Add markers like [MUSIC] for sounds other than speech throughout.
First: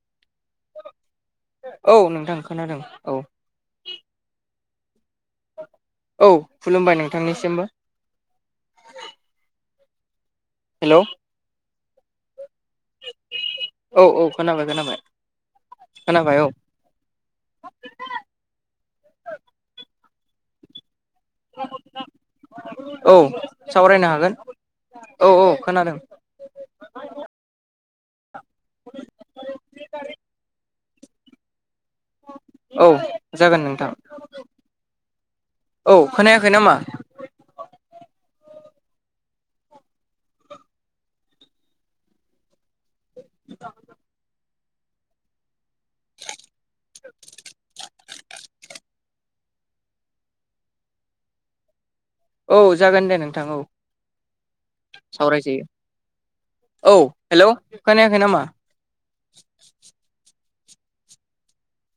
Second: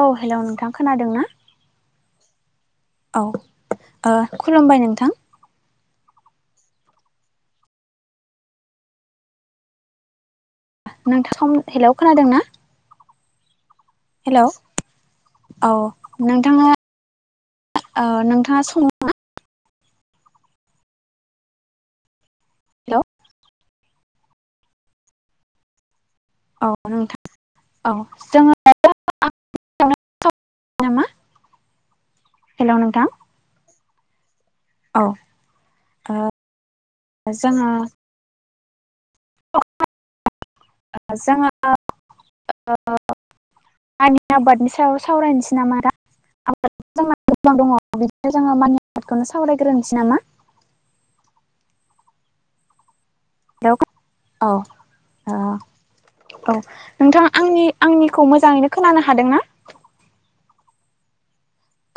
औ हेल' नोंथां खोनादों ना औ नोंथां खोनादोंं औ ओ खुलुमबाय नोंथां औ खुलुमबाय नोंथांनिसिमबो हेलौ नोंथां हेल' खोनादों ना औ औ हेल' खोनाबाय खोनाबाय औ खोनाबाय औ नोंथाङा ओ नोंथाङा सङो ना हेलौ औ सावरायनो हागोन औ औ खोनादों औ नोंथां औ जोंङो [INAUDIBLE] नामा हेलौ औ नोंथां जागोन नोंथां औ औ ओ खोनायाखै नामा [INAUDIBLE] ओ आंनि आबादनि सायाव सावरायनोसै [UNINTELLIGIBLE] बिदिनो जोङो माइनि आबादखौनो [UNINTELLIGIBLE] सावरायग्रोनोसै नामा औ जागोन दे नोंथां औ हेलौ औ ओ सावराय जायो औ नोंथां आंनि आंनिखौ नामा मोजाङैनो खोनानो हादोंना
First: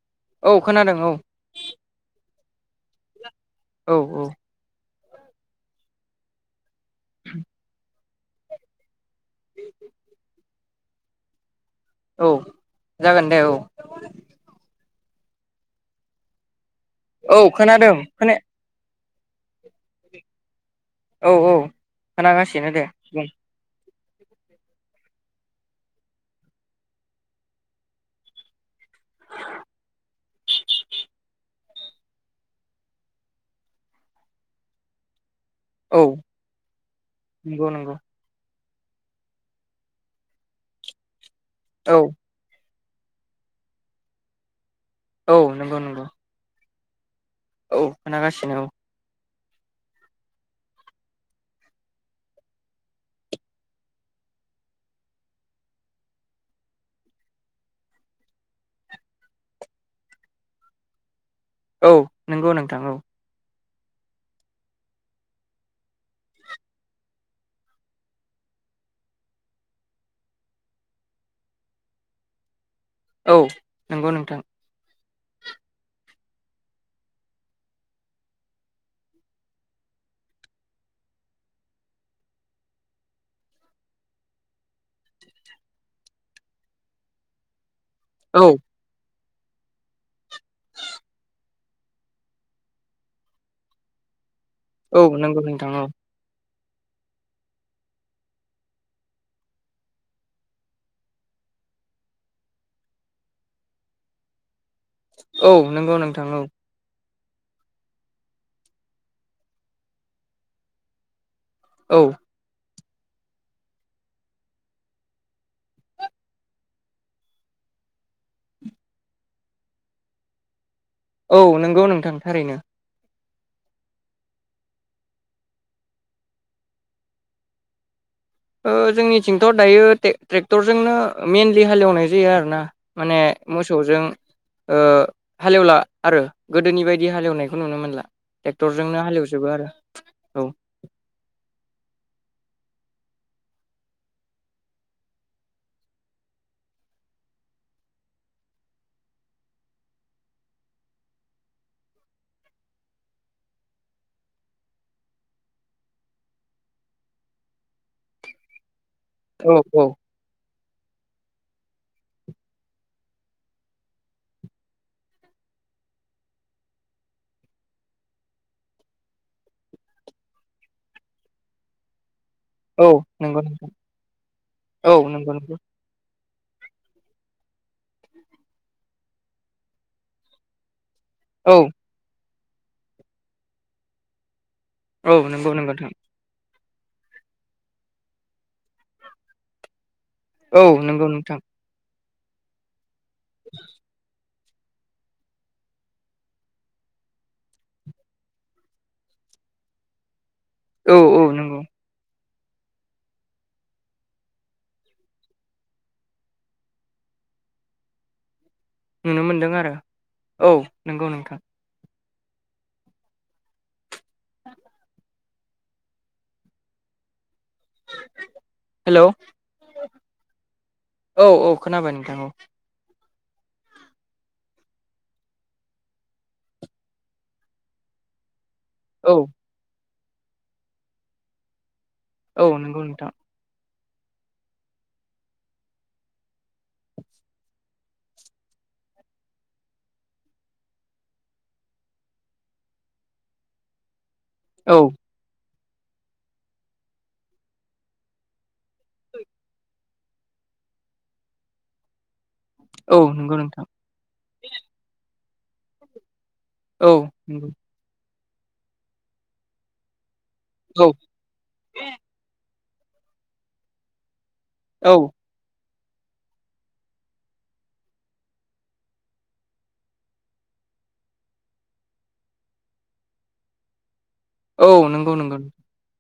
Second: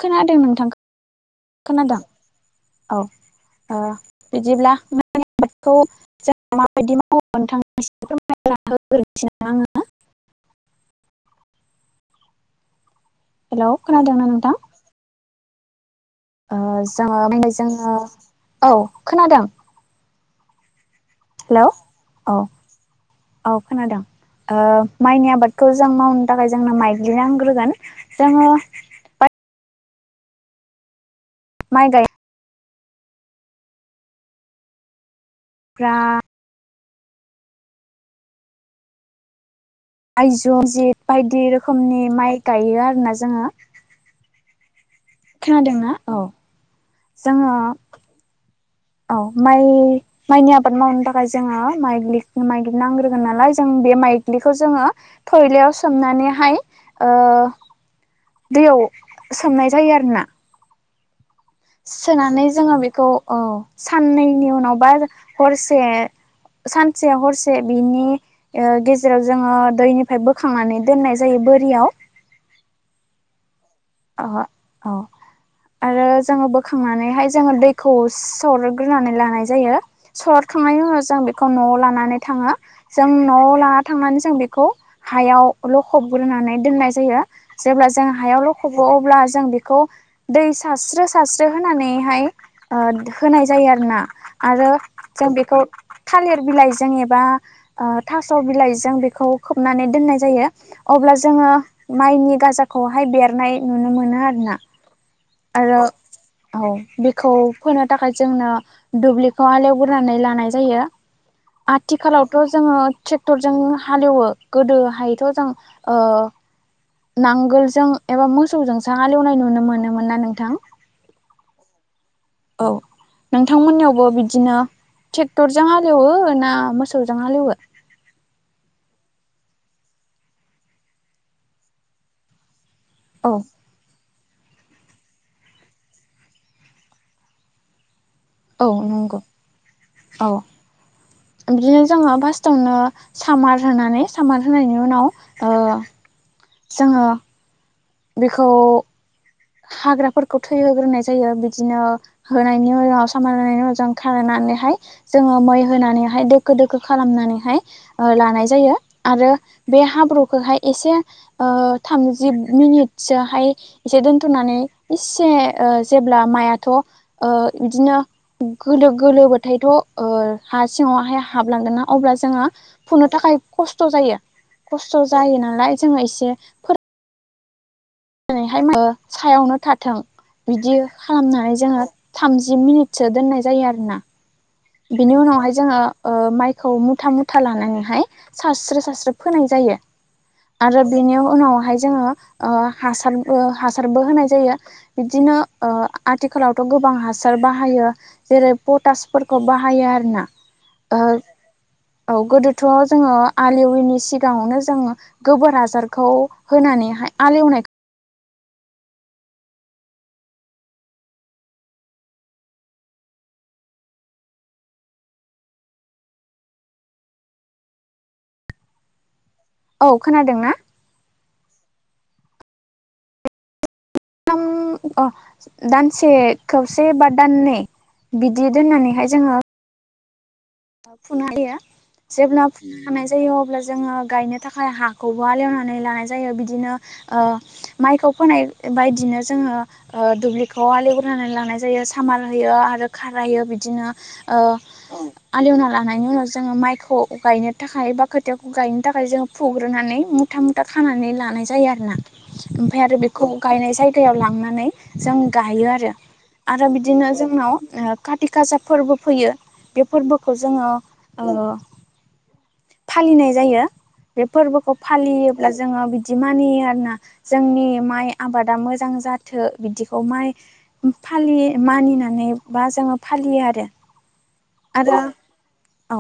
खोनादों औ नोंथां खोनादों औ खोनादों औ ओ औ औ बिदिब्ला आबादखौ जों माबायदि मावो नोंथांनिम फोरमायना हो [INAUDIBLE] औ जागोन दे औ हेलौ खादोंंना नोंथां ओ औ जोङो [UNINTELLIGIBLE] खोनादों जोङो खोना औ खोनादों औ औ हेलौ औ खोनागासिनो दे बुं औ खोनादों ओ माइनि आबादखौ जों मावनो थाखाय जोंनो माइज्लि नांग्रोगोन जोङो माइ गाय ग्रा औ नंगौ नंगौ आइजौ जि बायदि औ रोखोमनि माइ गायो आरोना जोङो औ नंगौ खोनादोंना नंगौ औ जों औ खोनागासिनो औ औ माइ माइनि आबाद मावनो थाखाय जोङो माइ माइज्लि नांग्रोगोन नालाय जों बे माइ ज्लिखौ जोङो थयलायाव सोमनानै हाय ओ दैयाव सोमनाय जायो आरोना औ औ सोनानै नंगौ जोङो नोंथां बेखौ औ साननैनि उनाव बा हरसे सानसे हरसे बिनि ओ गेजेराव जोङो दैनिफ्राय बोखांनानै दोननाय जायो बोरियाव औ नंगौ अ नोंथां औ आरो जोङो बोखांनानैहाय जोङो दैखौ सरग्रोनानै लानाय जायो सरखांनाय उनाव जों बेखौ न' लानानै थाङो जों न' लानानै थांनानै जों बेखौ हायाव लखबग्रोनानै दोननाय जायो जेब्ला जों हायाव औ लख बो अब्ला जों बेखौ दै सारस्रो सारस्रो होनानैहाय होनाय जायो आरो ना आरो औ जों नंगौ बेखौ नोंथां औ थालिर बिलाइजों जों एबा ओ थास' बिलाइजों बेखौ खोबनानै दोननाय जायो अब्ला जोङो माइनि गाजाखौहाय बेरनाय नुनो मोनो आरो ना औ आरो नंगौ नोंथां औ बे खौ फोनो थाखाय जोंनो दुब्लिखौ हाल एवग्रोनानै लानाय जायो औ आथिखालावथ' जोङो ट्रेक्टरजों हालेवो गोदोहायथ' जों ओ नांगोलजों एबा मोसौजों सो हालेवनाय नुनो मोनोमोन ना नोंथां औ नंगौ नोंथां थारैनो औ नोंथांमोननियावबो बिदिनो ट्रेक्टरजों हालेवो ना मोसौजों हालेवो ओ जोंनिथिंथ' दायो ट्रे ट्रेक्टरजोंनो मइेनलि हालेवनाय जायो आरो ना माने औ मोसौजों ओ हालेवला आरो गोदोनि बायदि हालेवनायखौ नुनो मोनला औ ट्रेक्टरजोंनो नंगौ। हालेवजोबो आरो औ बिदिनो जोङो फास्स्टावनो सामार होनानै सामार होनायनि उनाव जोङो बेखौ हाग्राफोरखौ थैहोग्रोनाय जायो बिदिनो होनायनि उनाव सामान होनायनि उनाव जों खारायनाय नानैहाय जोङो मै होनानैहाय दोखो दोखो खालामनानैहाय लानाय जायो। आरो औ बे औ हाब्रुखौहाय एसे थामजि मिनिटसोहाय एसे दोन खाथ'नानै इसे ओ जेब्ला माइआथ' ओ बिदिनो गोलो गोलोबाथायथ' हा सिङावहाय हाबलांगोन ना अब्लासो जोङो औ फुनो थाखाय नंगौ नोंथां खस्थ' जायो औ खस्थ' नंगौ जायो नंगौ नालाय जोङो एसे दिनैहाय माया सायावनो थाथों बिदि खालामनानै औ जोङो थामजि मिनिटसो दोननाय जायो आरोना औ बिनि नंगौ नंगौ उनावहाय जोङो नोंथां माइ खौ मुथा मुथा लानानैहाय सारस्रो सारस्रो फोनाय जायो औ आरो नंगौ बेनि नोंथां उनावहाय जोङो ओ हासारबो हासारबो होनाय जायो बिदिनो ओ आथिखालावथ' गोबां हासार बाहायो जेरै पटास फोर खौ बाहायो आरोना औ ओ औ नंगौ औ गोदोथ' जोङो आलि एविनि सिगाङावनो जोङो गोबोर हासारखौ होनानैहाय एवनाय नुनो मोनदों आरो औ नंगौ नोंथां हेलौ औ खोनादों ना औ औ खोनाबाय नोंथां औ दाम ओ दानसे खवसे बा दाननै बि बिदि दोननानैहाय औ जोङो फुनो होयो जेब्ला औ फुननो नंगौ हानाय नोंथां जायो अब्ला जोङो गायनो थाखाय हाखौबो हालेवनानै लानाय जायो बिदिनो ओ माइखौ फोनाय बायदिनो जोङो ओ दुब्लिखौ आलेवग्रोनानै लानाय जायो सामार होयो आरो खारायो बिदिनो औ बिदिनो ओ हालेवना लानायनि उनाव जोङो माइखौ गायनो थाखाय बा खोथियाखौ गायनो थाखाय जोङो फुग्रोनानै मुथा मुथा खानानै लानाय जायो आरो ना ओमफ्राय आरो औ बेखौ नंगौ नोंथां गायनाय जायगायाव लांनानै जों गायो आरो आरो औ बिदिनो नंगौ जोंनाव ओ खााथि खासा फोरबो फैयो बे फोरबो खौ जोङो औ ओ फालिनाय जायो बे फोरबोखौ औ फालियोब्ला जोङो बिदि मानियो आरोना जोंनि माइ आबादा मोजां जाथो बिदिखौ माइ फालियो मानिनानै बा जोङो फालियो आरो औ आरो नंगौ नंगौ औ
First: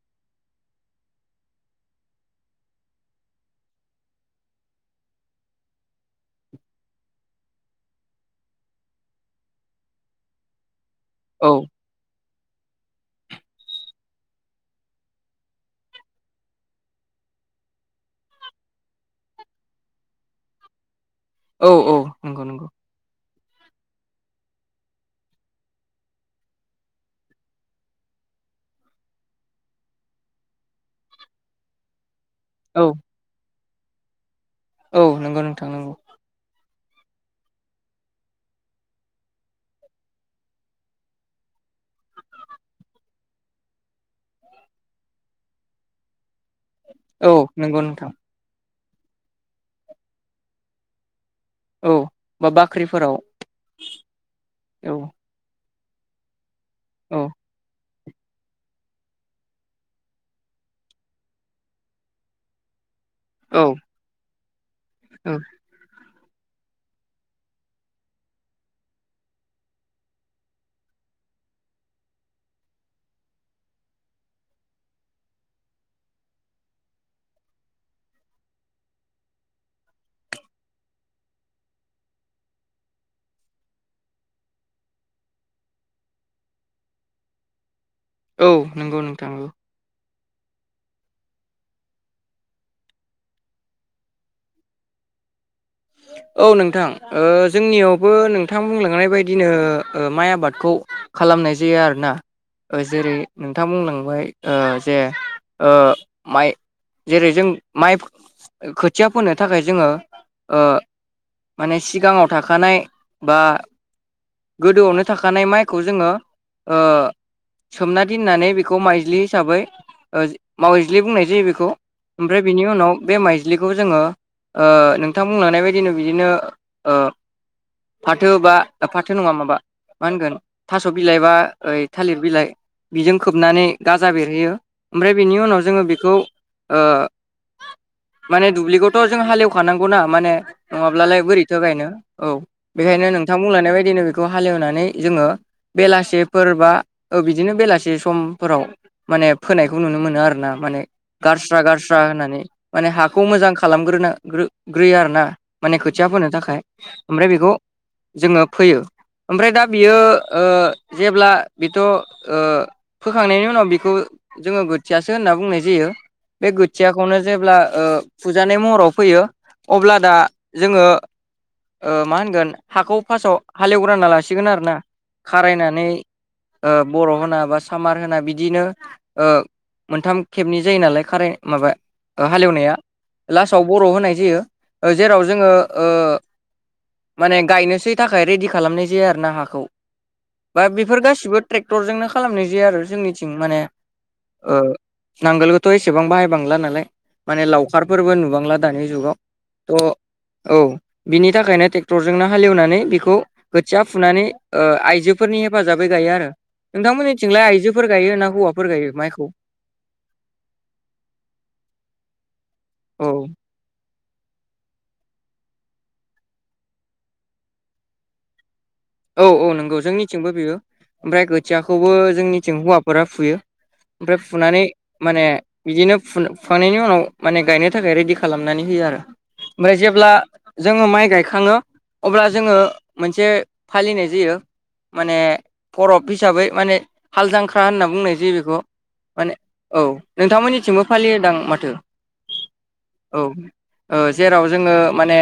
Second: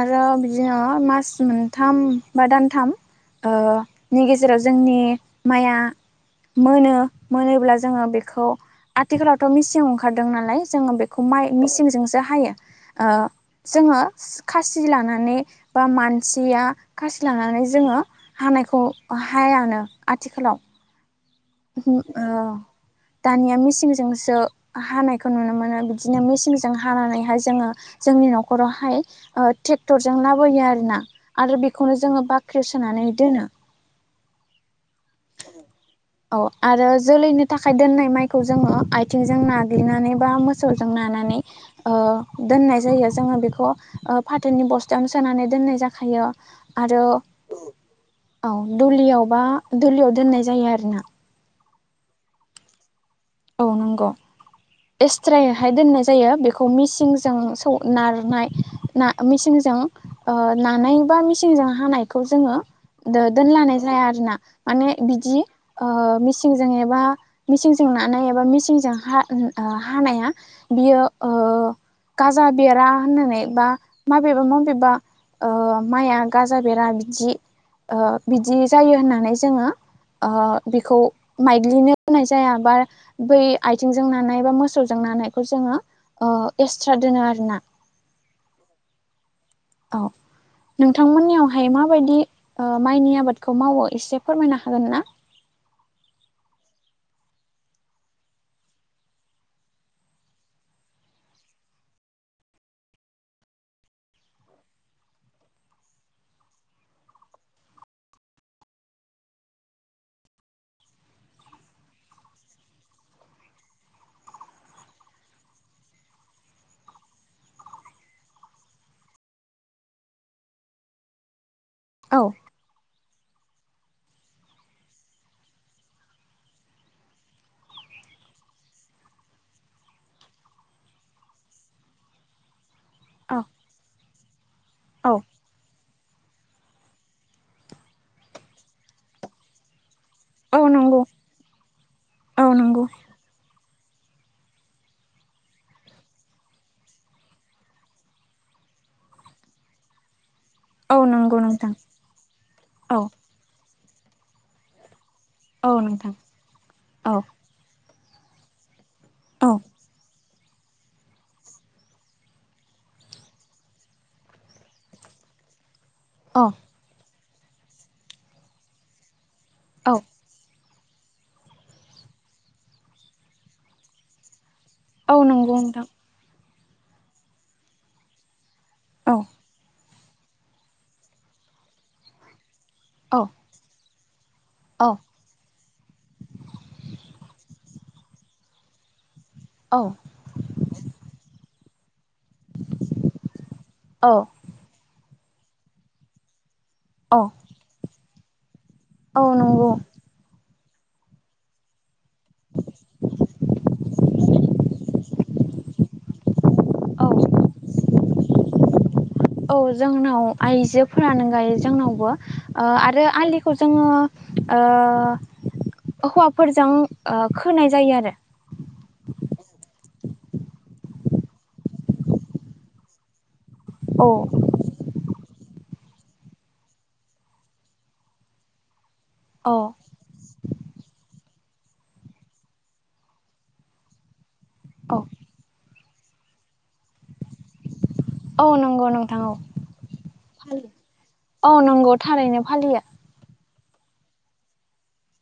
आरो बिदिनो मास मोनथाम बा दानथाम ओ नि गेजेराव जोंनि माइया मोनो मोनोब्ला जोङो बेखौ आथिखालावथ' मिसिं ओंखारदों नालाय जोङो बेखौ माय औ मिसिंजोंसो हायो ओ जोङो खासि लानानै बा मानसिया खासि खासि लानानै जोङो हानायखौ बा हायानो आथिखालाव औ हो औ ओ नंगौ नंगौ दानिया मेसिंजोंसो हानायखौ नुनो मोनो बिदिनो मेसिंजों हानानैहाय जोङो जों नि नखरावहाय ओ ट्रेक्टरजों लाबोयो आरोना आरो बेनोखौनो जोङो बा बाख्रियाव औ सोनानै दोनो औ नंगौ नोंथां नंगौ औ आरो जोलैनो थाखाय दोननाय माइखौ जोङो आथिंजों नाग्लिनानै बा मोसौजों नानानै ओ दोननाय जायो जोङो बेखौ फाथोनि बस्थायावनो सोनानै दोननाय जाखायो औ नंगौ नोंथां दुलियावबा दुलियाव दोननाय जायो आरोना औ बा बाख्रिफोराव औ नंगौ औ एस्ट्रायैहाय दोननाय जायो बेखौ औ मिसिंजों सौ नारनाय ना मेसिनजों नानाय बा मेसिनजों हानायखौ जोङो दो दोनलानाय जाया आरो ना माने औ बिदि मिसिनजों एबा मिसिनजों ना एबा मिसिनजों हानाया बियो गाजा बेरा होननानै बा माबेबा मबेबा माइआ गाजा बेरा बिदि बिदि जायो होननानै जोङो बेखौ मायग्लिनो होनाय जाया बा बै आथिंजों नानाय बा मोसौजों नानायखौ जोङो अ एक्सट्रा दोनो आरोना औ नंगौ नोंथाङ दाउ नोंथांमोननियावहाय माबायदि ओ माइनि आबादखौ मावो एसे फोरमायनो हागोन ना [INAUDIBLE] औ नोंथां ओ जोंनियावबो नोंथां बुंलांनाय बादिनो माइ आबादखौ खालामनाय जायो आरोना जेरै नोंथां बुंलांबाय जे माइ जेरै जों माइ खोथिया फोनो थाखाय जोङो माने सिगाङाव थाखानाय बा गोदोआवनो थाखानाय माइखौ जोङो सोमना दोननानै बेखौ माइज्लि हिसाबै मावज्लि बुंनाय जायो बेखौ औ ओमफ्राय बिनि उनाव बे माइज्लिखौ जोङो ओ नों नोंथां बुंलांनाय बायदिनो बिदिनो ओ फाथो बा फाथो नङा माबा मा होनगोन थास' बिलाइ बा ओइ थालिर बिलाइ बिजों औ खोबनानै गाजा बेरहैयो ओमफ्राय औ बेनि उनाव जोङो बे बेखौ माने दुब्लिखौथ' जों हालेवखानांगौ ना माने औ नंगौ नङाब्लालाय बोरैथो गायनो औ बेखायनो नोंथां बुंलनाय बाय बिदिनो बेखौ हालेवनानै जोङो बेलासेफोर बा बिदिनो बेलासे समफोराव माने फोनायखौ नुनो मोनो आरो ना माने औ नंगौ गारस्रा नोंथां गारस्रा होननानै माने औ हाखौ मोजां खालामग्रोना ग्रोयो आरोना माने औ खोथिया नोंथां फोनो थाखाय औ ओमफ्राय बेखौ जोङो फोयो ओमफ्राय औ दा बियो जेब्ला बेथ' ओ फोखांनायनि उनाव बेखौ जोङो खोथियासो होननानै होनना बुंनाय जायो बे औ खोथियाखौनो जेब्ला फुजानाय महराव फैयो अब्ला औ दा जोङो मा होनगोन हाखौ फार्स्टआव हालेवग्रानना लासिगोन आरो ना औ नंगौ नोंथां बर' होना बा सामार होना बिदिनो औ मोनथाम खेबनि जायो नालाय खाराय माबा हालेवनाया औ लास्थाव बर' होनाय जायो औ जेराव जोङो माने गायनोसै थाखाय रेडि खालामनाय जायो आरो हाखौ औ बा बेफोर गासिबो ट्रेक्टरजोंनो खालामनाय जाया आरो जोंनिथिं माने औ नांगोलखौथ' एसेबां बाहायबांला नाल औ माने लावखारफोरबो नुबांला दानि जुगाव औ नंगौ थ' औ बिनि थाखायनो ट्रेक्टरजोंनो हालेवनानै बेखौ खोथिया फुनानै आइजोफोरनि हेफाजाबै गाइयो आरो औ नोंथांमोननिथिंलाय आइजोफोर गायो ना हौवाफोर गायो माइखौ औ जोंनाव आइजोफोरानो गायो जोंनावबो आरो औ आलिखौ जोङो ओ हौवाफोरजों खोनाय जायो आरो औ औ नंगौ जोंनिथिंबो बेयो ओमफ्राय खोथियाखौबो जोंनिथिं हौवाफोरा फुयो ओमफ्राय फुनानै माने बिदिनो फुखांनायनि उनाव माने गायनो थाखाय रेडि खालामनानै होयो आरो औ ओमफ्राय जेब्ला जोङो माइ गायखाङो अब्ला जोङो मोनसे फालिनाय जायो औ माने फरब हिसाबै माने हालदांख्रा होनना बुङो। बुंनाय जायो औ बेखौ नंगौ नोंथां माने औ औ नोंथांमोननिथिंबो फालियोदां औ माथो। नंगौ थारैनो फालियो औ जेराव जोङो माने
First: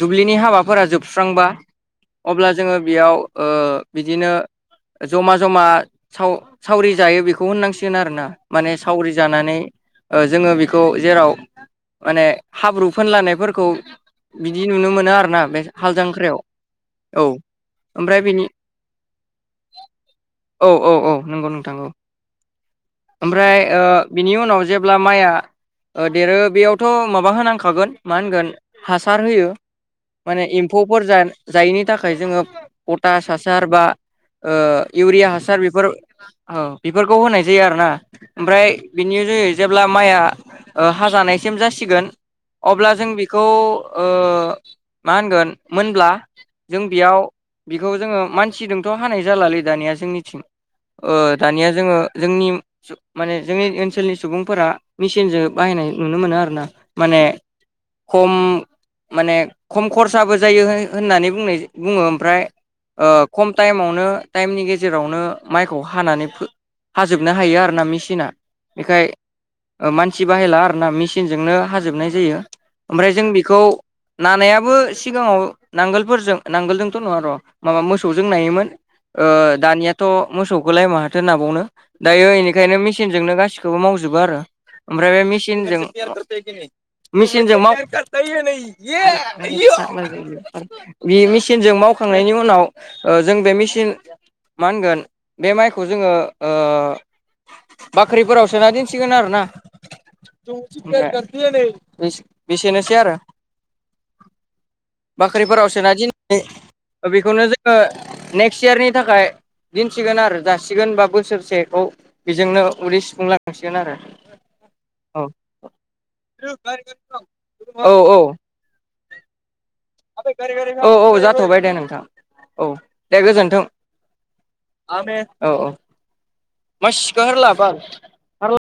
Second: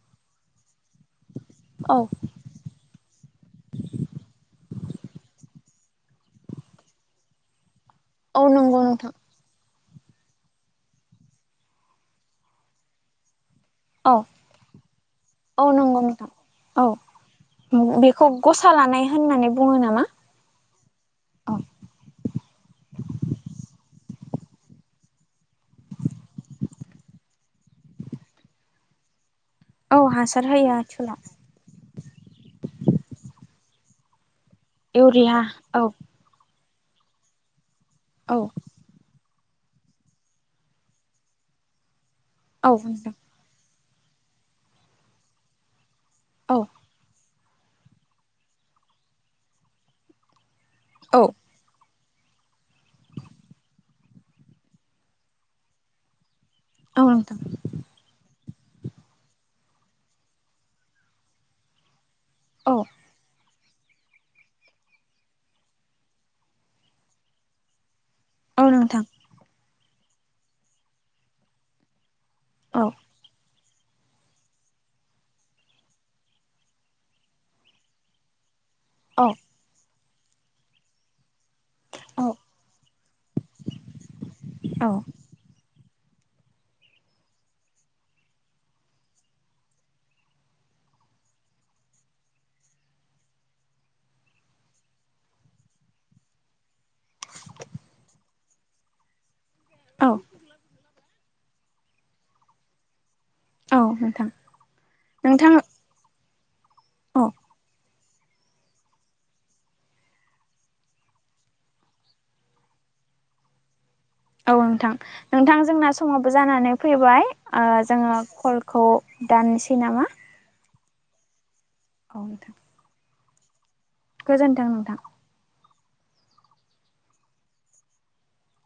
दुब्लिनि हाबाफोरा जोबस्रांबा औ अब्ला जोङो बेयाव बिदिनो जमा जमा साव सावरि जायो बेखौ होननांसिग आरोना औ माने नंगौ नोंथां सावरि जानानै जोङो बेखौ जेराव माने हाब्रु फोनलानायफोर खौ औ बिदि नुनो मोनो आरोना बे औ हाल नंगौ नोंथां जांख्रायाव। औ ओमफ्राय बेखौ बिनि गसा लानाय होननानै बुङो नामा? औ औ औ नंगौ नोंथौ ओमफ्राय बिनि उनाव जेब्ला माइया देरो बेयावथ' माबा होनांखागोन मा होनगोन हासार होयो। औ हासार माने होयो एम्फौफोर आथिखालाव जायैनि थाखाय जोङो पटास हासार बा इउरिया हासार बेफोर औ बेफोरखौ होनाय जायो आरो ना औ ओमफ्राय बिनि ज जेब्ला माइआ हाजानायसिम जासिगोन औ अब्ला जों नोंथां बेखौ मा होनगोन मोनब्ला औ जों बेयाव बेखौ जोङो मानसिजोंथ' हानाय जालालै दानिया जोंनिथिं औ दानिया जोङो जोंनि माने जोंनि ओनसोलनि सुबुंफोरा मेसिनजों बाहायनाय नुनो मोनो आरो औ माने नोंथां खम माने खम खरसाबो जायो। होननानै बुंनाय बुङो ओमफ्राय औ खम टाइमावनो टाइमनि गेजेरावनो माइखौ हानानै हाजोबनो हायो आरो ना मेसिन मेसिना औ नोंथां बेखाय मानसि बाहायला आर ना मेसिनजोंनो हाजोबनाय जायो। औ ओमफ्राय जों बेखौ नानायाबो सिगाङाव नांगोलफोरजों नांगोलजोंथ' नङा र' माबा मोसौजों नायोमोन औ दानिया थ' मोसौखौलाय माथो नाबावनो औ दायो बेनिखायनो मेसिनजोंनो गासिखौबो मावजोबो आरो औ ओमफ्राय बे मेचनजों [INAUDIBLE] बे मेचिनजों मावखांनायनि उनाव जों बे मेचिन मा होनगोन बे माइखौ जोङो बाख्रिफोराव सोना दोनसिगोन आरो ना औ [INAUDIBLE] औ नोंथां नोंथां बाख्रिफोराव सोना दि औ बेखौनो जोङो नेक्स्ट इयारनि थाखाय दिन्सिगोन आरो जासिगोन बा बोसोरसेखौ बेजोंनो उदै सुफुंलांसिगोन आरो औ नोंथां औ नोंथां जोंना समावबो जानानै फैबाय औ औ जोङो कलखौ दाननोसै नामा? औ औ जाथ'बाय दे नोंथां औ दे गोजोन्थों। गोजोन्थों नोंथां। [INAUDIBLE]